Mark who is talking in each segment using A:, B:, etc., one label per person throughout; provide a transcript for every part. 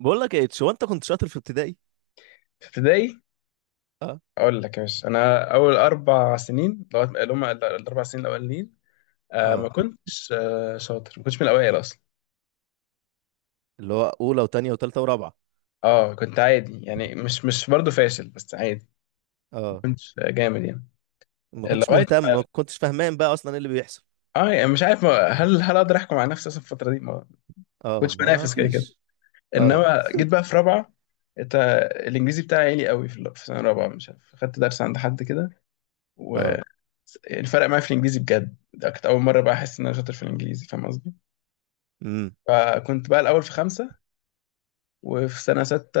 A: بقول لك ايه، هو انت كنت شاطر في ابتدائي؟
B: في ابتدائي.
A: اه.
B: اقول لك يا باشا، انا اول 4 سنين، لغايه اللي هم الاربع سنين الاولانيين ما
A: اه.
B: كنتش شاطر. ما كنتش من الاوائل اصلا.
A: اللي هو اولى وتانية وتالتة ورابعة.
B: اه، كنت عادي، يعني مش برضه فاشل، بس عادي. ما
A: اه.
B: كنتش جامد يعني.
A: ما كنتش
B: لغايه...
A: مهتم، ما كنتش فاهمان بقى اصلا ايه اللي بيحصل.
B: اه يعني مش عارف هل اقدر احكم على نفسي اصلا في الفتره دي؟ ما
A: اه،
B: كنتش
A: ما
B: بنافس كده كده.
A: فيش. اه.
B: انما جيت بقى في رابعه. انت... الانجليزي بتاعي عالي قوي في سنه رابعه، مش عارف، خدت درس عند حد كده.
A: اه.
B: والفرق معايا في الانجليزي بجد، ده كانت اول مره بقى احس ان انا شاطر في الانجليزي، فاهم قصدي.
A: امم.
B: فكنت بقى الأول في خمسة، وفي سنة ستة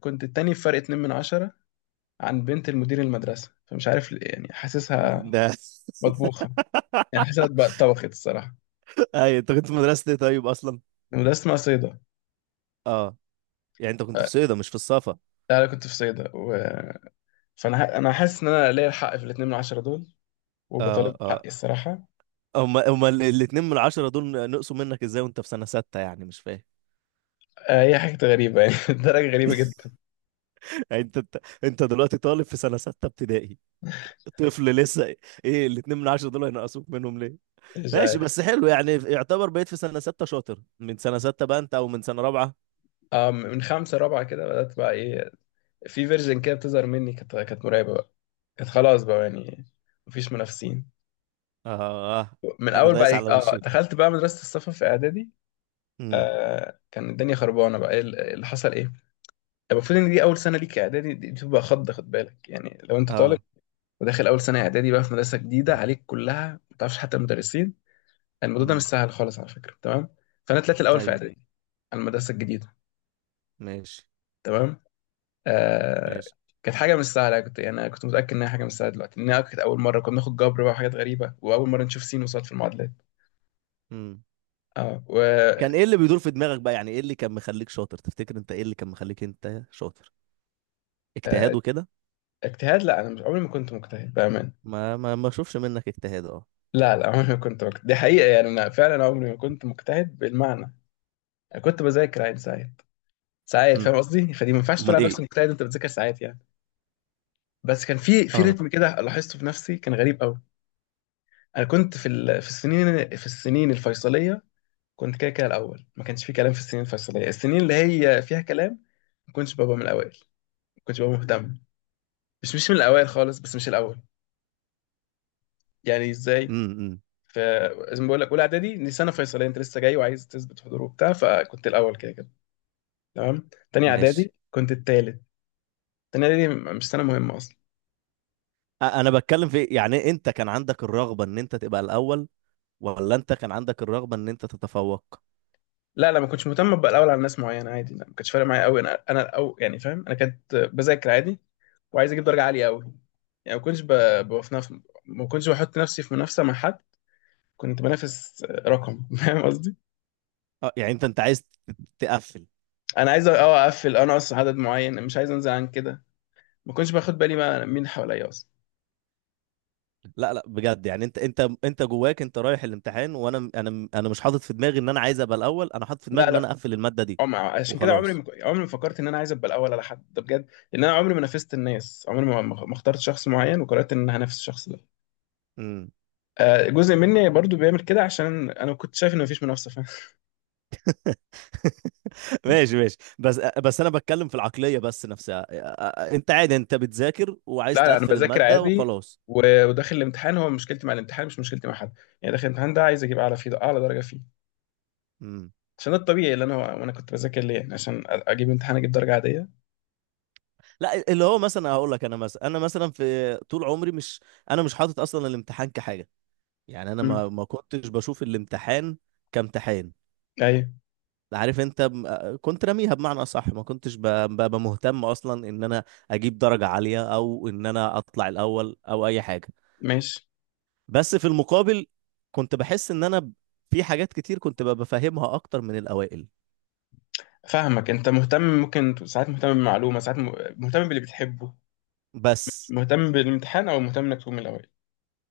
B: كنت التاني بفرق 2 من 10 عن بنت المدير المدرسة، فمش عارف ليه، يعني حاسسها
A: ده.
B: مطبوخة. يعني حاسسها بقى اتطبخت الصراحة.
A: اي انت كنت في مدرسة ايه طيب اصلا؟
B: المدرسة اسمها صيدا.
A: اه. يعني انت كنت في صيدا مش في الصفا؟
B: لا، أنا كنت في صيدا و... أنا حاسس إن أنا ليا الحق في الاتنين من عشرة دول،
A: اه.
B: وبطالب
A: اه.
B: بحقي الصراحة.
A: هما الاتنين من العشرة دول نقصوا منك ازاي وانت في سنة ستة؟ يعني مش فاهم.
B: هي حاجة غريبة يعني. الدرجة غريبة جدا.
A: يعني انت، انت دلوقتي طالب في سنة ستة ابتدائي، طفل لسه. ايه الاتنين من العشرة دول هينقصوك منهم ليه؟
B: مش
A: ماشي،
B: عارف.
A: بس حلو يعني. يعتبر بقيت في سنة ستة شاطر من سنة ستة بقى انت؟ او من سنة رابعة؟
B: من خمسة رابعة كده بدأت بقى إيه، في فيرجن كده بتظهر مني، كانت مرعبة بقى. كانت خلاص بقى يعني، مفيش منافسين.
A: اه. آه.
B: من
A: انا
B: اول
A: دايس
B: بقى
A: على وشكم.
B: دخلت بقى مدرسه السفر في اعدادي.
A: امم.
B: كان الدنيا خربانه، بقى ايه اللي حصل؟ ايه المفروض؟ ان دي اول سنه ليك اعدادي، دي بتبقى خد بالك، يعني لو انت طالب
A: اه.
B: وداخل اول سنه اعدادي بقى في مدرسه جديده عليك كلها، ما تعرفش حتى المدرسين. الموضوع ده مش
A: امم.
B: سهل خالص على فكره، تمام؟ فانا طلعت الاول في
A: ايوه.
B: اعدادي على المدرسه الجديده،
A: ماشي،
B: تمام. آه
A: ماشي.
B: كانت حاجه مش سهله، كنت يعني أنا كنت متاكد انها حاجه مش سهله دلوقتي، انها كانت اول مره كنا بناخد جبر بقى وحاجات غريبه، واول مره نشوف سين وصاد في المعادلات.
A: امم.
B: اه و
A: كان ايه اللي بيدور في دماغك بقى؟ يعني ايه اللي كان مخليك شاطر تفتكر؟ انت ايه اللي كان مخليك انت شاطر؟ اجتهاد
B: آه،
A: وكده؟
B: اجتهاد؟ لا، انا مش... عمري ما كنت مجتهد بامان.
A: ما اشوفش منك اجتهاد، اه.
B: لا لا، عمري ما كنت مجتهد، دي حقيقه. يعني انا فعلا عمري ما كنت مجتهد بالمعنى. انا كنت بذاكر عادي ساعات ساعات،
A: امم.
B: فاهم قصدي؟ فدي ما ينفعش تقول
A: امال
B: على نفسك
A: ايه؟
B: مجتهد انت بتذاكر ساعات يعني. بس كان في
A: اه.
B: رتم كده لاحظته في نفسي، كان غريب قوي. انا كنت في السنين الفيصليه، كنت كده كده الاول، ما كانش في كلام. في السنين الفيصليه، السنين اللي هي فيها كلام، ما كنتش ببقى من الاوائل، ما كنتش ببقى مهتم، مش من الاوائل خالص، بس مش الاول يعني، ازاي؟
A: امم. أمم.
B: فزي ما بقول لك، اولى اعدادي دي سنه فيصليه، انت لسه جاي وعايز تثبت حضور وبتاع، فكنت الاول كده كده، تمام. تاني
A: ماشي.
B: اعدادي كنت التالت. تاني اعدادي مش سنه مهمه اصلا.
A: انا بتكلم في، يعني انت كان عندك الرغبة ان انت تبقى الاول، ولا انت كان عندك الرغبة ان انت تتفوق؟
B: لا لا، ما كنتش مهتم ابقى الاول على ناس معينه، عادي. لا، ما كانش فارق معايا قوي، انا يعني فاهم، انا كنت بذاكر عادي وعايز اجيب درجه عاليه قوي. يعني ما كنتش بف- ما كنتش بحط نفسي في منافسه مع حد، كنت بنافس رقم. فاهم قصدي؟
A: اه. يعني انت عايز تقفل؟
B: انا عايز اقفل، انا اصلا عدد معين مش عايز انزل عن كده. ما كنتش باخد بالي بقى مين حواليا اصلا.
A: لا لا، بجد يعني، انت، انت جواك، انت رايح الامتحان وانا انا انا مش حاطط في دماغي ان انا عايز ابقى الاول. انا حاطط في دماغي
B: لا
A: ان
B: لا.
A: انا اقفل المادة دي
B: اه عشان كده عمري ما
A: وخلاص.
B: ك- عمري ما فكرت ان انا عايز ابقى الاول على حد، ده بجد، لان انا عمري ما نافست الناس. عمري ما اخترت شخص معين وقررت ان انا هنافس الشخص ده.
A: امم.
B: جزء مني برضو بيعمل كده، عشان انا كنت شايف ان مفيش منافسه، فاهم.
A: ماشي، ماشي. بس انا بتكلم في العقلية بس نفسها. انت عادي، انت بتذاكر وعايز
B: لا لا، انا
A: تقفل
B: بذاكر
A: المادة
B: عادي.
A: وخلاص.
B: وداخل الامتحان، هو مشكلتي مع الامتحان مش مشكلتي مع حد. يعني داخل الامتحان ده عايز اجيب اعلى فيه، اعلى درجه فيه.
A: امم.
B: عشان ده الطبيعي اللي انا... وانا كنت بذاكر ليه يعني، عشان اجيب امتحان، اجيب درجه عاديه.
A: لا، اللي هو مثلا هقول لك، انا مثلا، في طول عمري مش، انا مش حاطط اصلا الامتحان كحاجة. يعني انا
B: مم.
A: ما كنتش بشوف الامتحان كامتحان.
B: ايوه.
A: عارف انت، كنت راميها بمعنى اصح. ما كنتش ببقى مهتم اصلا ان انا اجيب درجة عالية او ان انا اطلع الاول او اي حاجة.
B: ماشي.
A: بس في المقابل كنت بحس ان انا، في حاجات كتير كنت ببقى فاهمها اكتر من الاوائل.
B: فاهمك، انت مهتم، ممكن ساعات مهتم بمعلومه، ساعات مهتم باللي بتحبه،
A: بس.
B: مهتم بالامتحان، او مهتم انك تقوم الاول.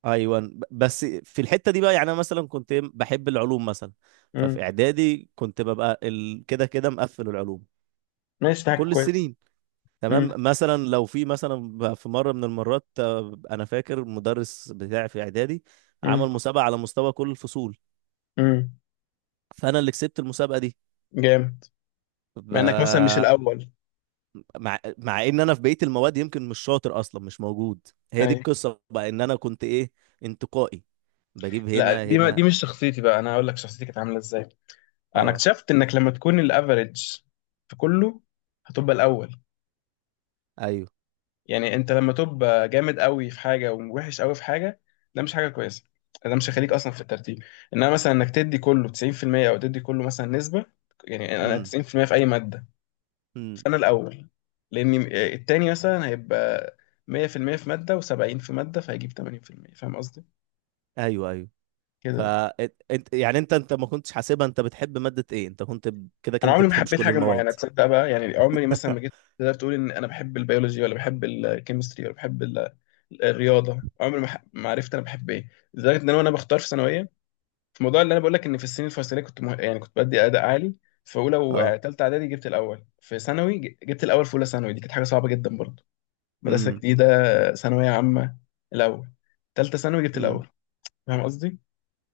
A: ايوه، بس في الحتة دي بقى. يعني انا مثلا كنت بحب العلوم مثلا. ففي
B: امم.
A: اعدادي كنت ببقى كده كده مقفل العلوم
B: ماشي، ده حاجة
A: كل
B: كويس.
A: السنين. تمام.
B: امم.
A: مثلا لو في مثلا، في مره من المرات، انا فاكر المدرس بتاعي في اعدادي
B: امم.
A: عمل مسابقه على مستوى كل الفصول،
B: امم.
A: فانا اللي كسبت المسابقه دي.
B: جامد،
A: ف-
B: مع انك مثلا مش الاول.
A: مع، مع ان انا في بقيه المواد يمكن مش شاطر اصلا، مش موجود. هي دي
B: اي.
A: القصه بقى، ان انا كنت ايه، انتقائي. بجيب
B: لا،
A: هنا هنا.
B: دي مش شخصيتي بقى. انا هقول لك شخصيتي كانت عامله ازاي. انا
A: اه.
B: اكتشفت انك لما تكون الافريج في كله، هتبقى الاول.
A: ايوه.
B: يعني انت لما تبقى جامد قوي في حاجه ووحش قوي في حاجه، ده مش حاجه كويسه، ده مش هيخليك اصلا في الترتيب. انما مثلا انك تدي كله 90%، او تدي كله مثلا نسبه، يعني انا
A: امم.
B: 90% في المية في اي ماده
A: امم.
B: سنة الأول، لأن التاني مثلا هيبقى 100% في المية في مادة و70 في مادة، فهيجيب 80%، فاهم قصدي؟
A: ايوه. ايوه. ف،
B: كده.
A: انت يعني، انت ما كنتش حاسبها انت بتحب ماده ايه؟ انت كنت كده
B: أنا
A: كده انت
B: عمري ما
A: بتحبش
B: حبيت
A: كل
B: حاجة معينة،
A: المواد.
B: تصدق بقى؟ يعني عمري مثلا ما جيت تقدر تقول إن أنا بحب البيولوجي ولا بحب الكيمستري ولا بحب الرياضة. عمري ما عرفت أنا بحب إيه، لدرجة إن أنا وأنا بختار في ثانوية، في موضوع اللي أنا بقول لك إن في السنين الفصلية، كنت يعني كنت بدي أداء عالي. في أولى
A: اه.
B: وتالتة إعدادي جبت الأول. في ثانوي جبت الأول في أولى ثانوي، دي كانت حاجة صعبة جدا برضه. مدرسة
A: امم.
B: جديدة، ثانوية عامة، الأول. تالتة ثانوي جبت
A: امم.
B: الأول، فاهم قصدي؟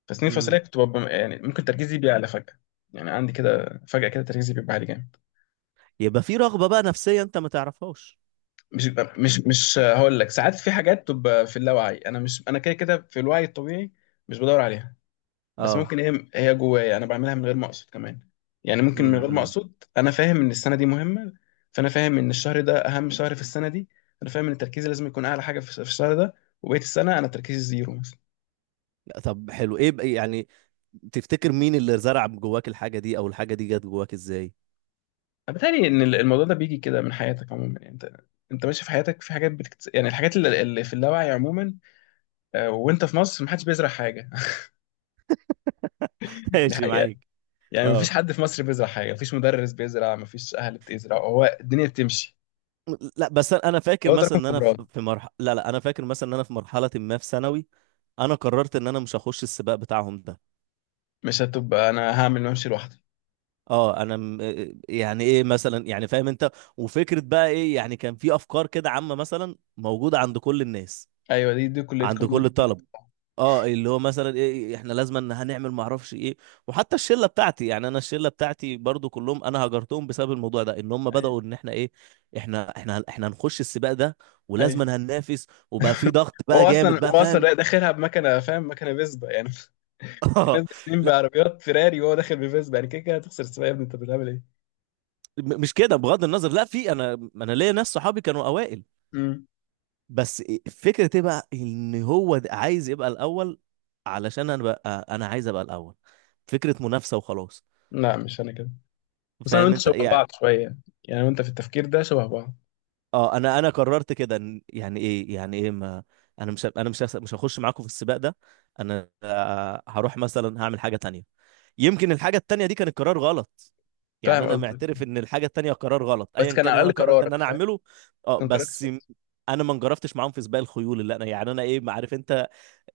B: فسنين فصلية
A: امم.
B: كنت ببقى يعني، ممكن تركيزي بيعلى فجأة، يعني عندي كده فجأة كده تركيزي بيبقى عالي جامد.
A: يبقى في رغبة بقى نفسية انت ما تعرفهاش؟
B: مش مش هقول لك، ساعات في حاجات بتبقى في اللاوعي، أنا مش... أنا كده كده في الوعي الطبيعي، مش بدور عليها، بس
A: اه.
B: ممكن هي جوايا أنا بعملها من غير ما أقصد كمان. يعني ممكن من
A: امم.
B: غير ما
A: امم.
B: أقصد أنا فاهم إن السنة دي مهمة، فأنا فاهم إن الشهر ده أهم شهر في السنة دي، أنا فاهم إن تركيزي لازم يكون أعلى حاجة في الشهر ده، وبقية السنة أنا تركيزي زيرو.
A: لا، طب حلو. ايه بقى يعني تفتكر مين اللي زرع جواك الحاجة دي، او الحاجة دي جت جواك ازاي؟
B: بتهيألي ان الموضوع ده بيجي كده من حياتك عموما، يعني انت ماشي في حياتك، في حاجات يعني الحاجات اللي في اللاوعي عموما. وانت في مصر محدش بيزرع حاجه. دي
A: ماشي
B: حقيقه.
A: معاك.
B: يعني مفيش
A: اه.
B: حد في مصر بيزرع حاجه، مفيش مدرس بيزرع، مفيش اهل بتزرع، هو الدنيا بتمشي،
A: لا، بس انا، فاكر
B: هو
A: مثلا
B: تراكم
A: ان انا
B: خبرات.
A: في، مرحله، لا لا، انا فاكر مثلا ان انا في مرحله ما في ثانوي، انا قررت ان انا مش هخش السباق بتاعهم ده.
B: مش هتبقى، انا هعمل وامشي لوحدي.
A: اه انا يعني ايه مثلا، يعني فاهم انت. وفكره بقى، ايه يعني، كان في افكار كده عامه مثلا موجوده عند كل الناس،
B: ايوه، دي
A: عند
B: كليتكم
A: كل
B: ودي
A: الطلبه.
B: كليتكم.
A: اه، اللي هو مثلا ايه، احنا لازم ان هنعمل ما اعرفش ايه. وحتى الشله بتاعتي، يعني انا الشله بتاعتي برضو كلهم انا هجرتهم بسبب الموضوع ده، ان هم
B: ايوه،
A: بداوا ان احنا ايه، احنا هنخش السباق ده، ولازم إن
B: ايوه.
A: هننافس، وبقى في ضغط بقى
B: هو اصلا،
A: جامد بقى، فاهم.
B: داخلها بمكنه، فاهم، مكنه فيسبا يعني. في ناس داخلين
A: لا،
B: بعربيات فيراري وهو داخل بفيسبا، يعني كده كده هتخسر السباق يا ابني، انت بتعمل
A: مش كده، بغض النظر. لا، في، انا، ليا ناس صحابي كانوا اوائل،
B: ايه؟
A: بس فكره ايه بقى، ان هو ده عايز يبقى الاول، علشان انا بقى انا عايز ابقى الاول، فكره منافسه وخلاص.
B: لا، مش انا كده. بس انا
A: فاهم
B: وانت
A: انت.
B: شبه بعض شويه، يعني وانت في التفكير ده شبه بعض.
A: اه، انا قررت كده يعني ايه، يعني ايه ما، انا مش، هخش معاكم في السباق ده. انا هروح مثلا هعمل حاجه تانية. يمكن الحاجه التانية دي كان القرار غلط، يعني
B: فاهم
A: انا
B: قصدك.
A: معترف ان الحاجه التانية قرار غلط
B: بس
A: ايا
B: كان
A: كان
B: على
A: اللي انا
B: الاقل
A: قررت ان
B: قرارك
A: انا
B: فاهم،
A: اعمله. اه
B: كان قرارك
A: بس
B: صح.
A: انا ما انجرفتش معاهم في سباق الخيول، اللي انا يعني انا ايه، ما عارف انت،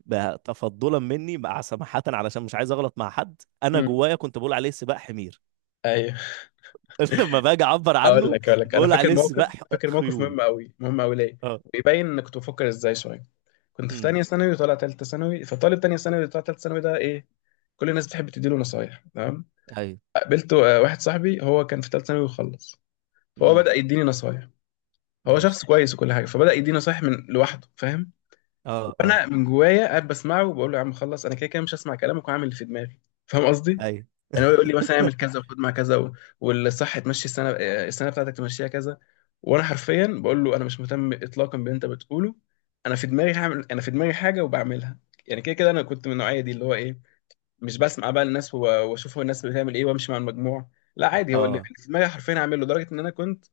A: تفضلا مني مع سماحه علشان مش عايز اغلط مع حد. انا
B: امم.
A: جوايا كنت بقول عليه سباق حمير.
B: ايوه.
A: لما باجي اعبر
B: اقول
A: عنه
B: لك اقول لك انا
A: بقول
B: فاكر
A: عليه سباق
B: موقف، فاكر موقف
A: خيول.
B: مهم قوي، مهم قوي ليه. ويبين انك كنت بفكر ازاي شويه. كنت في
A: اه.
B: تانية ثانوي وطالع تالتة ثانوي، فطالب تانية ثانوي اللي طالع تالتة ثانوي ده ايه؟ كل الناس بتحب تديله نصايح، تمام؟
A: ايوه.
B: قابلت واحد صاحبي، هو كان في تالتة ثانوي وخلص، فهو
A: امم.
B: بدأ يديني نصايح. هو
A: ماشي.
B: شخص كويس وكل حاجه، فبدأ يديني نصايح من لوحده، فاهم.
A: اه. اه.
B: فانا من جوايا قاعد بسمعه وبقول له يا عم خلص، انا كده كده مش هسمع كلامك وهعمل اللي في دماغي، فاهم قصدي.
A: ايوه.
B: يعني هو يقول لي مثلا اعمل كذا وخد مع كذا والصح تمشي السنه بتاعتك تمشيها كذا. وانا حرفيا بقول له انا مش مهتم اطلاقا باللي انت بتقوله. انا في دماغي حاجه وبعملها. يعني كده كده انا كنت من النوعيه دي اللي هو ايه، مش بسمع بقى الناس واشوف هو الناس بتعمل ايه وامشي مع المجموع. لا عادي، هو اللي
A: اه،
B: في دماغي حرفيا هعمله، لدرجه ان انا كنت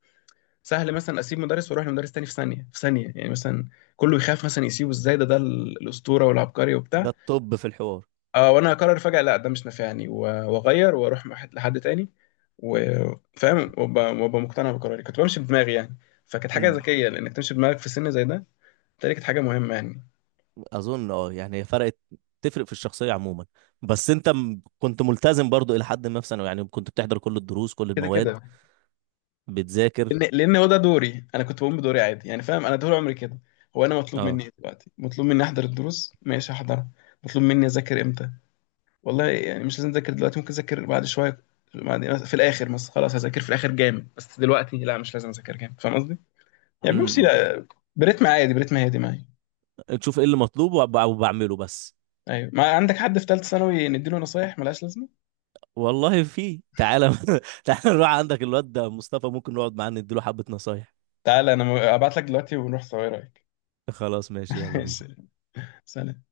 B: سهل مثلا اسيب مدرس واروح لمدرس تاني في ثانيه، في ثانيه يعني، مثلا كله يخاف مثلا يسيبه ازاي، ده الاسطوره والعبقري
A: ده
B: وبتاع.
A: الطب في الحوار.
B: اه وانا اقرر فجاه لا، ده مش نافعني واغير واروح مع لحد تاني، وفاهم وأبقى مقتنع بقراري، كنت بمشي بدماغي يعني، فكانت حاجه
A: امم.
B: ذكيه لانك تمشي بدماغك في سن زي ده. دي كانت حاجه مهمه يعني.
A: اظن اه، يعني هي فرقت، تفرق في الشخصيه عموما. بس انت كنت ملتزم برضو الى حد ما في ثانوي، يعني كنت بتحضر كل الدروس، كل
B: كده
A: المواد،
B: كده.
A: بتذاكر.
B: لان هو ده دوري، انا كنت بقوم بدوري عادي يعني، فاهم؟ انا طول عمري كده. هو انا مطلوب مني
A: اه.
B: إيه دلوقتي؟ مطلوب مني احضر الدروس، ماشي، احضرها. مطلوب مني اذاكر امتى؟ والله يعني مش لازم اذاكر دلوقتي، ممكن اذاكر بعد شويه، بعد في الاخر مثلا، خلاص هذاكر في الاخر جامد، بس دلوقتي لا مش لازم اذاكر جامد، فاهم قصدي. يعني بمشي
A: امم.
B: برتم عادي، برتم هادي معايا.
A: تشوف ايه اللي مطلوب وبعمله بس.
B: ايوه، ما عندك حد في ثالثه ثانوي نديله نصايح ملهاش لازمه؟
A: والله في، تعالى. تعالى نروح عندك الواد ده مصطفى، ممكن نقعد معاه نديله حبه نصايح.
B: تعالى انا ابعت لك دلوقتي ونروح سوا، ايه رايك؟
A: خلاص، ماشي، يلا بينا.
B: ماشي. سلام.